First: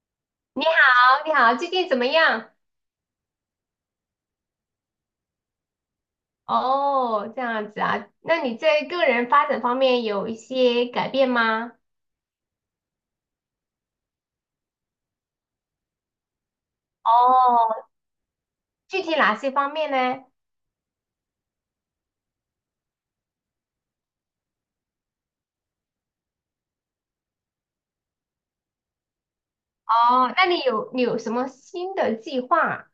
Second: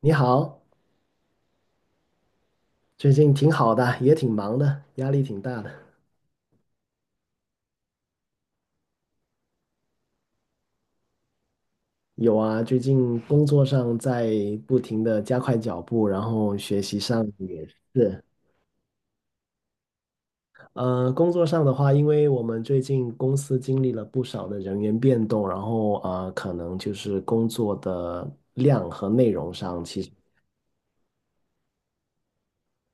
你好，你好，你好，最近怎么样？最近挺好的，也挺忙的，压力挺大的。哦，这样子啊，那你在个人发展方面有一些改变吗？有啊，最近工作上在不停的加快脚步，然后学习上也哦，是。具体哪些方面呢？工作上的话，因为我们最近公司经历了不少的人员变动，然后可能就是工作的量和内容上，其实哦，那你有什么新的计划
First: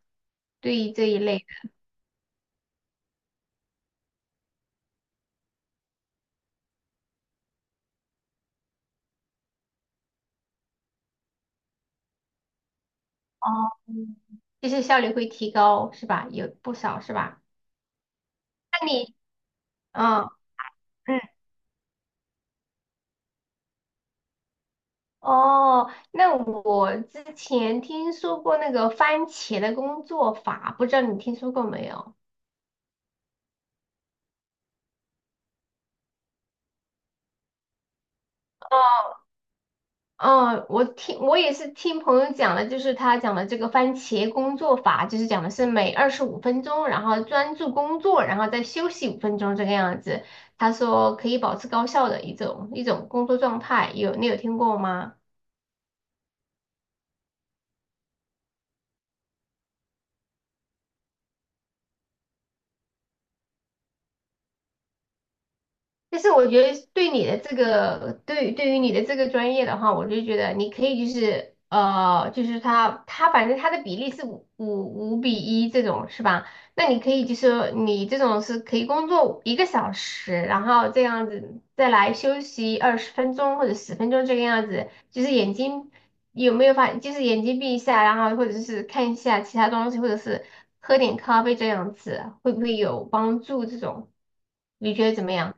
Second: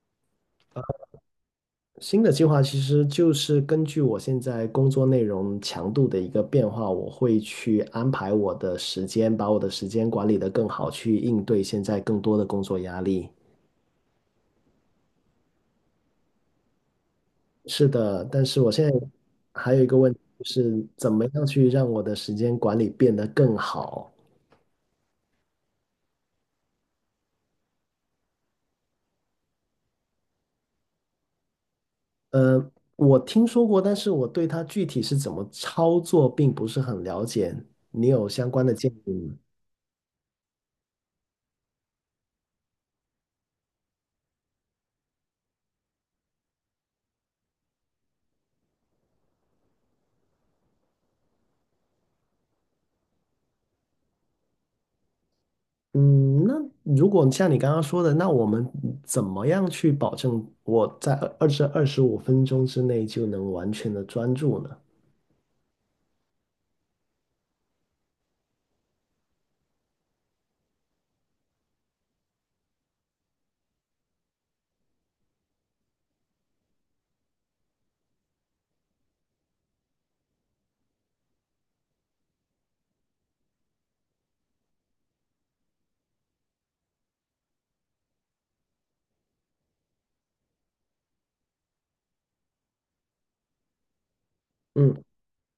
对于这一类的？新的计划其实就是根据我现在工作内容强度的一个变化，我会去安排我的时间，把我的时间管理得更好，去应对现在更多的工作压力。哦，就是效率会提高是吧？有不少是吧？是的，但是我现那在你，还有一个问题，嗯就是怎嗯，么样去让我的时间管理变得更好？哦，那我之前听说过那个番茄的工作法，不知道你听说过没有？呃，我听说过，但是我对它具体是怎么操作并不是很了解。你有相关的建议吗？嗯，我也是听朋友讲的，就是他讲的这个番茄工作法，就是讲的是每二十五分钟，然后专注工作，然后再休息五分钟这个样子。他说可以保持高效的一种工作状态，你有听过吗？嗯，那如果像你刚刚说的，那我们怎么样去保证我在二十五分钟之内就能完全的专注呢？但是我觉得对你的这个，对于你的这个专业的话，我就觉得你可以就是就是他反正他的比例是五比一这种是吧？那你可以就是说你这种是可以工作一个小时，然后这样子再来休息20分钟或者十分钟这个样子，就是眼睛有没有发，就是眼睛闭一下，然后或者是看一下其他东西，或者是喝点咖啡这样子，会不会有帮助？这种你嗯，觉得怎么样？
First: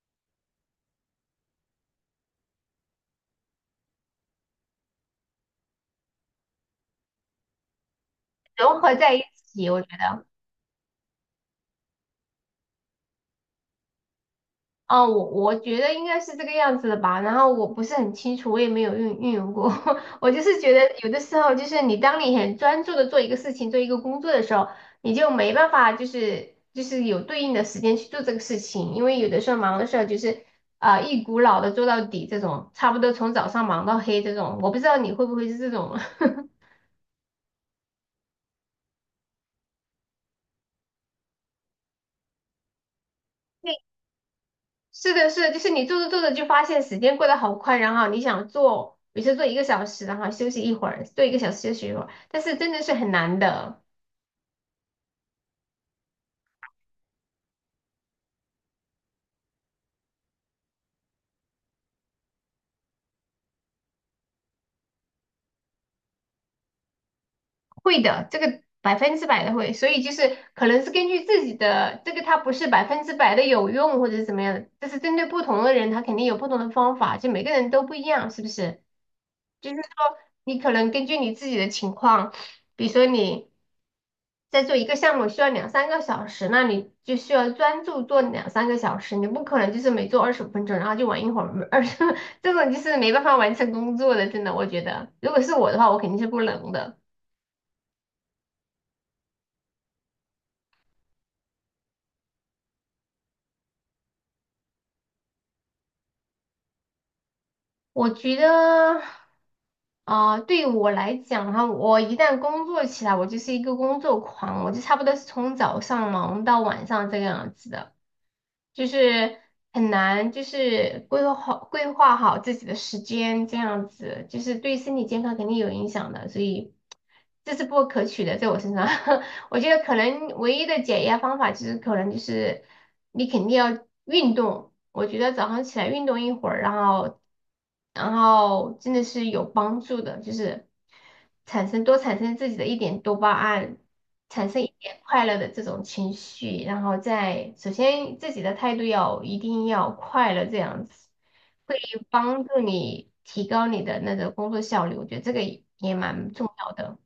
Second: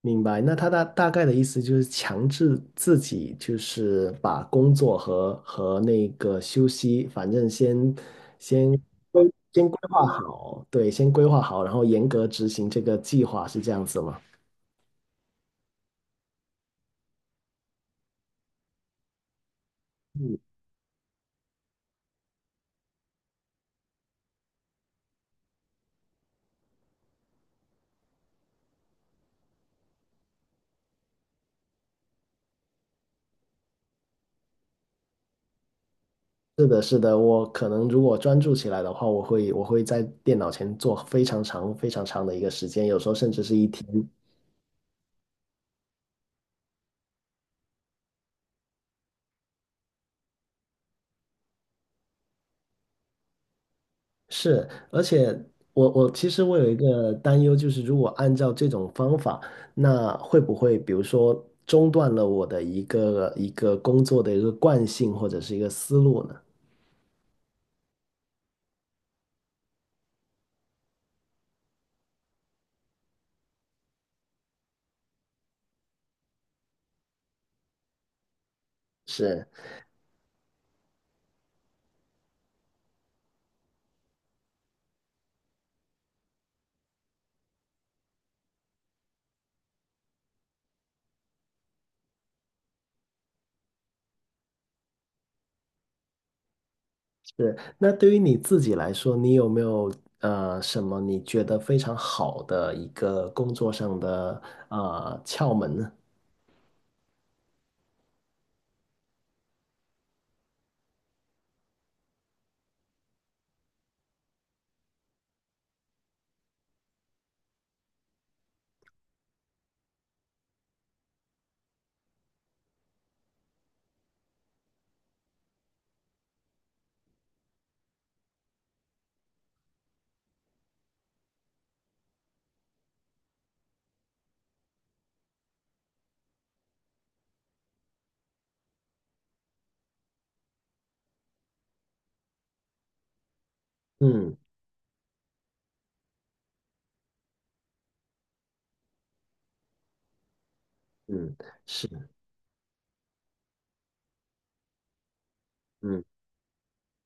明白。那他大概的意思就是强制自己，就是把工作和那个休息，反正先融合在一规先起，规我觉划得，好，对，先规划好，然后严格执行这个计划，是这样子吗？哦，我觉得应该是这个样子的吧。然后我不是很清楚，我也没有运用过。我就嗯，是觉得有的时候，就是你当你很专注的做一个事情、做一个工作的时候，你就没办法，就是有对应的时间去做这个事情，因为有的时候忙的时候就是一股脑的做到底这种，差不多从早上忙到黑这种。我不知道你会不会是这种。是的，是的，我可能如果专注起来的话，我会在电脑前做非常长、非常长的一个时间，有时候甚至是一天。是的，是的，就是你做着做着就发现时间过得好快，然后你想做，比如说做一个小时，然后休息一会儿，做一个小时休息一会儿，但是真的是很难的，是，而且我其实我有一个担忧，就是如果按照这种方法，那会不会比如说中断了我的一个工作的一个惯性或者是一个思路呢？会的，这个百分之百的会，所以就是可能是根据自己的这个，它不是百分之百的有用或者是怎么样的，就是针对不同的人，他肯定有不同的方法，就每个人都不一样，是不是？是就是说你可能根据你自己的情况，比如说你在做一个项目需要两三个小时，那你就需要专注做两三个小时，你不可能就是每做二十五分钟，然后就玩一会儿二十，这种就是没办法完成工作的，真的，我觉得，如果是我的话，我肯定是不能的。是，那对于你自己来说，你有没有什么你觉得非常好的一个工作上的窍门呢？我觉得，对我来讲哈，我一旦工作起来，我就是一个工作狂，我就差不多是从早上忙到晚上这个样子的，就是很难，就是规划好自己的时间，这样子，就是对身体健康肯定有影响的，所以这是不可取的，在我身上。我觉得可能唯一的解压方法就是可能就是你肯定要运动。我觉得早上起来运动一会儿，然后真的是有帮助的，就是产生自己的一点多巴胺，嗯产生一点快乐的这种情绪，然后再首先自己的态度要一定要快乐，这样子嗯，会是，帮助你提高你的那个工作效率。我觉得这个也嗯，蛮重要的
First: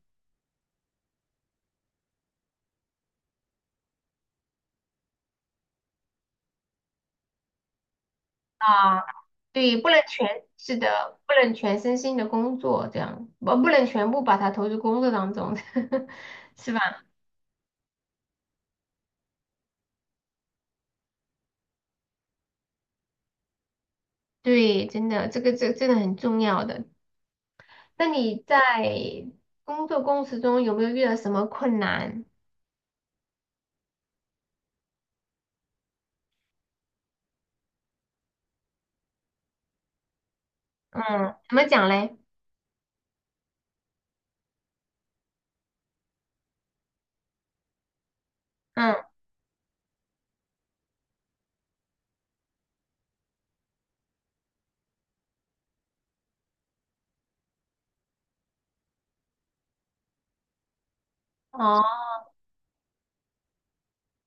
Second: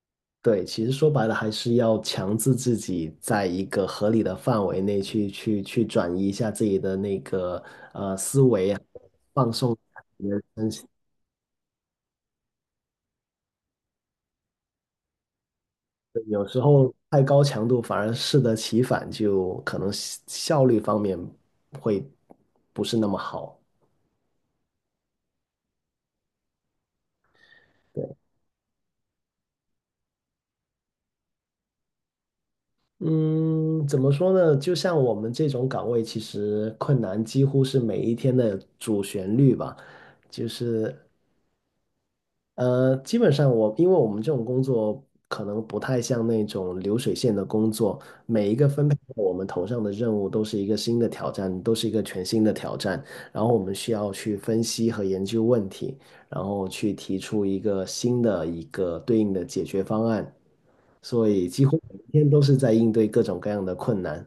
对，其实说白了还是要强制自己在一个合理的范围内去转移一下自己的那个思维啊，啊。放松一对，不能下你的全，身是心。的，不能全身心的工作，这样，我不能全部把它投入工作当中，有时是吧？候太高强度反而适得其反，就可能效率方面会不是那么好。对，真的，这真的很重要的。那你在工作过程中有没有遇到什么困难？嗯，怎么说呢？就像我们这种岗位，其实困难几乎是每一天的主旋律吧。就是嗯，怎么讲嘞？基本上我，因为我们这种工作可能不太像那种流水线的工作，每一个分配嗯，到我们头上的任务都是一个新的挑战，都是一个全新的挑战。然后我们需要去分析和研究问题，然后去提出一个新的一个对应的解决方案。所以几乎哦每天都是在应对各种各样的困难。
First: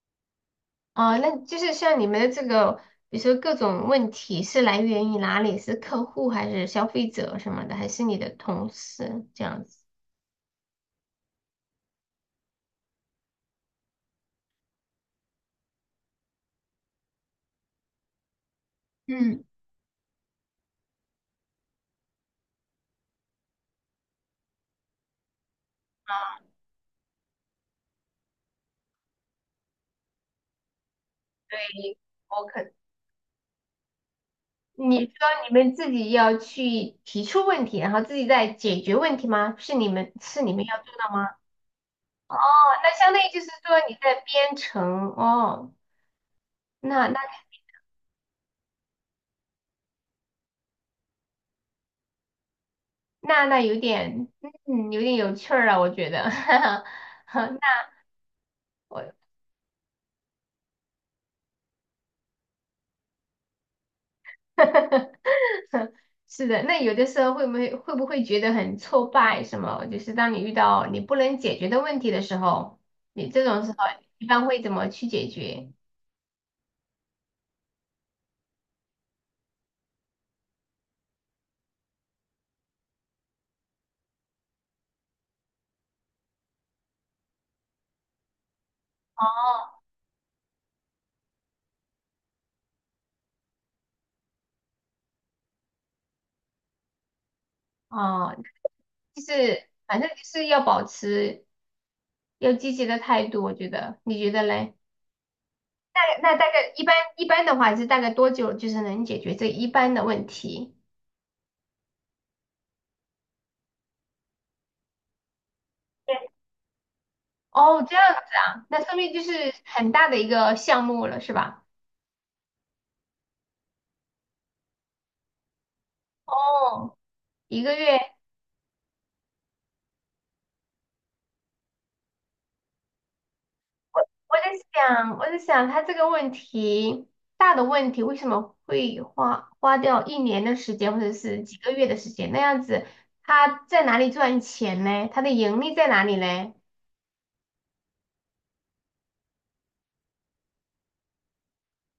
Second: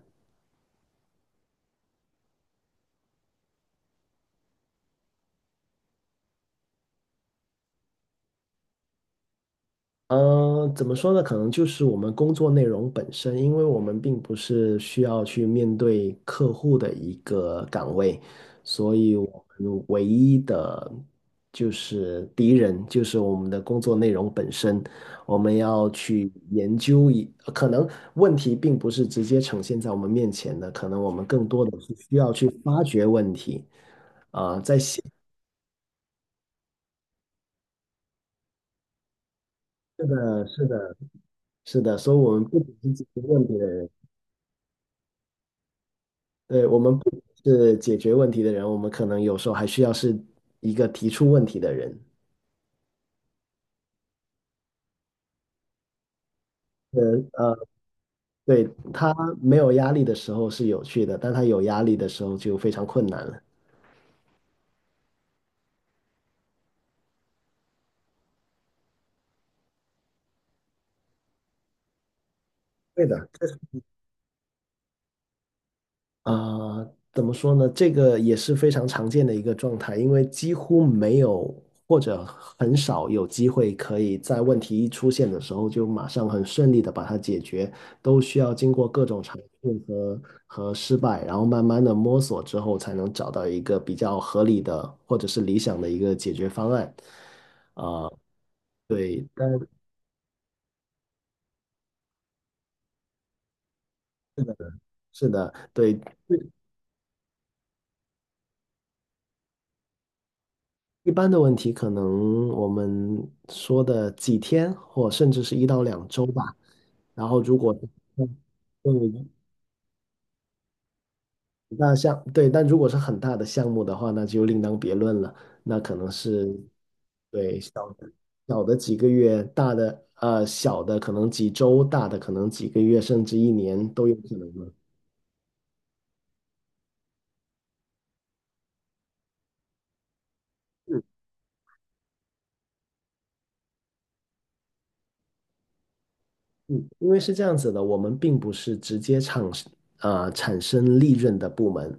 哦，那就是像你们的这个，比如说各种问题是来源于哪里？是客户还是消费者什么的，还是你的同事这样子？嗯，怎么说呢？可能就是我们工作内容本身，因为我们并不是需要去面对客户的一个岗位，所以嗯。我们唯一的就是敌人就是我们的工作内容本身。我们要去研究一，可能问题并不是直接呈现在我们面前的，可能我们更对，多的是需要我去可发掘问题。啊、在现，你说你们自己要去提出问题，然后自己再解决问题吗？是你们是要做的，的吗？是的，所以我们哦，不仅那是解相决当于就问是题的说人。你在编程哦，对，我那们不那是解决问题的人，我们可能有时候还需要是一个提出问题的人。那有点有点有趣儿啊，我觉得，哈呃，哈那对，我 他没有压力的时候是有趣的，但他有压力的时候就非常困难了。是的，那有的时候会不会觉得很挫败？什么？就是当你遇到你不能解决的问题的时候，对的，你这种时候一般会怎么去解决？啊、怎么说呢？这个也是非常常见的一个状态，因为几乎没有或者很少有机会可以在问题一出现的时候就马上很顺利的把它解决，都需要经过各种尝试和失败，然后慢慢的摸索之后，才能找到一个比较合理的或者是理想的一个解决方案。啊、哦，就对，但是反正就是要保持。要积极的态度，我觉得，你觉得嘞？是的，对。那大概一般的话是大概多久就是能解决这一般的问题？一般的问题，可能我们说的几天，或甚至是一到两周对，吧。然后，如果哦，这样子嗯，啊，那说明就嗯，是很大的一个项目了，是吧？那像对，但如果是很大的项目的话，那就另当别论了。那可能是哦，对一小个的月，几个月，大的小的可能几周，大的可能几个月，甚至一年都有可能的。我在想他这个问题，大的问题为什么会花掉一年的时间或者是几个月的时间？那样子他在哪里赚钱呢？他的盈利在哪里呢？嗯，因为是这样子的，我们并不是直接产生利润的部门。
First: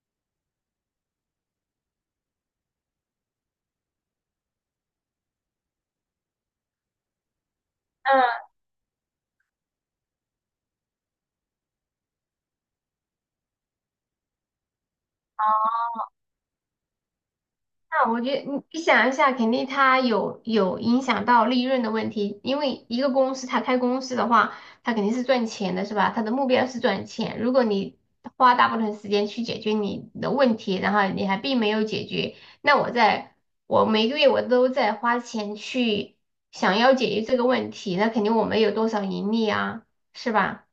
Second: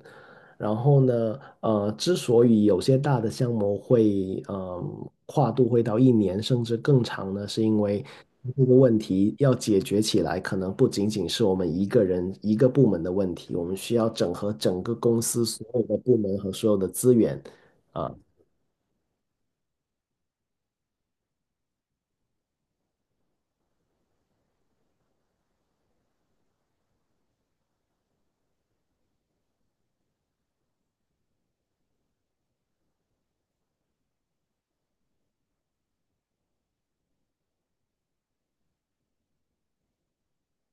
然后呢，之所以有些大的项目会跨度会到一年甚至更长呢，是因为嗯。这个问题要解决起来，可能不仅仅是我们一个人一个部门的问题，我们需要整合整个公司所有的部门和所有的资源。那啊，我觉得你想一下，肯定它有影响到利润的问题，因为一个公司它开公司的话，它肯定是赚钱的，是吧？它的目标是赚钱。如果你花大部分时间去解决你的问题，然后你还并没有解决，那我在我每个月我都在花钱去想要解决这个问题，那肯定我没有多少盈利啊，是吧？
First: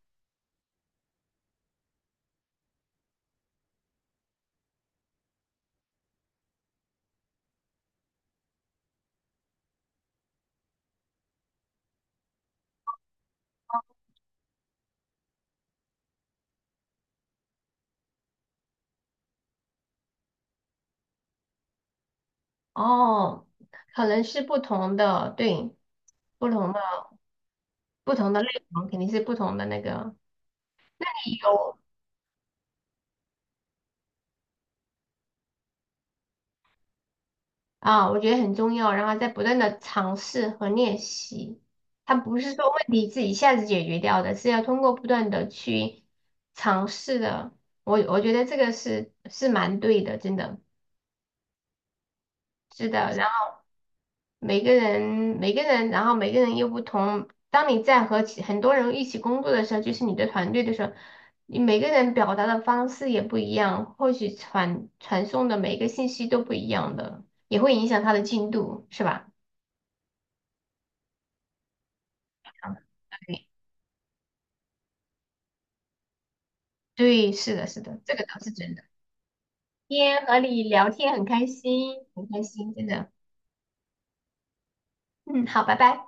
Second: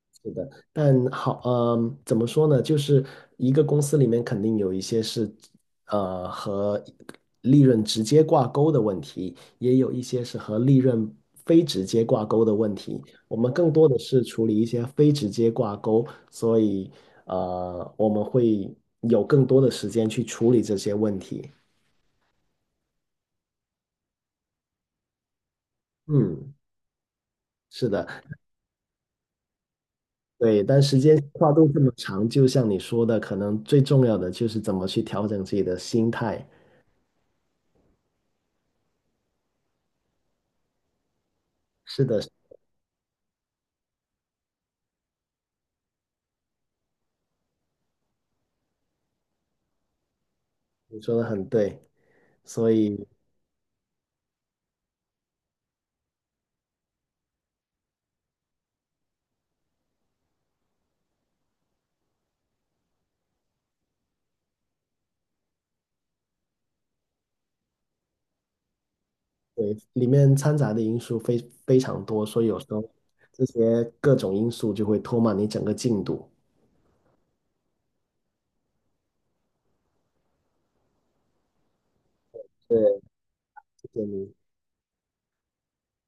但好，嗯，怎么说呢？就是一个公司里面肯定有一些是，和利润直接挂钩的问题，也有一些是和利润非直接挂钩的问题。我们更多的是处理一些非直接挂钩，所以，我们会有更多的时间去处理这些问题。哦，可能是不同的，对，不嗯，同的是的，不同的内容肯定是不同的那个。对，但时间跨度有这么长，就像你说的，可能最重要的就是怎么去调整自己的心态。啊，我觉得很重要，然后在不断的尝试和练习，是它的。不是说问题自己一下子解决掉的，是要通过不断的去尝试的。我觉得这个是蛮对的，真的你说的很对，所是的。以然后每个人每个人，然后每个人又不同。当你在和很多人一起工作的时候，就是你的团队的时候，你每个人表达的方式也不一样，或许传送的每个信息都不一样的，也会影响他的进度，是吧？对里面掺杂的因素非常多，所以有时候这对，些各种因素就会拖慢你整个进度。对，是的，是的，这个倒是真的。今天和你聊天很开心，很开心，真对，的。谢谢你。嗯，好，拜拜。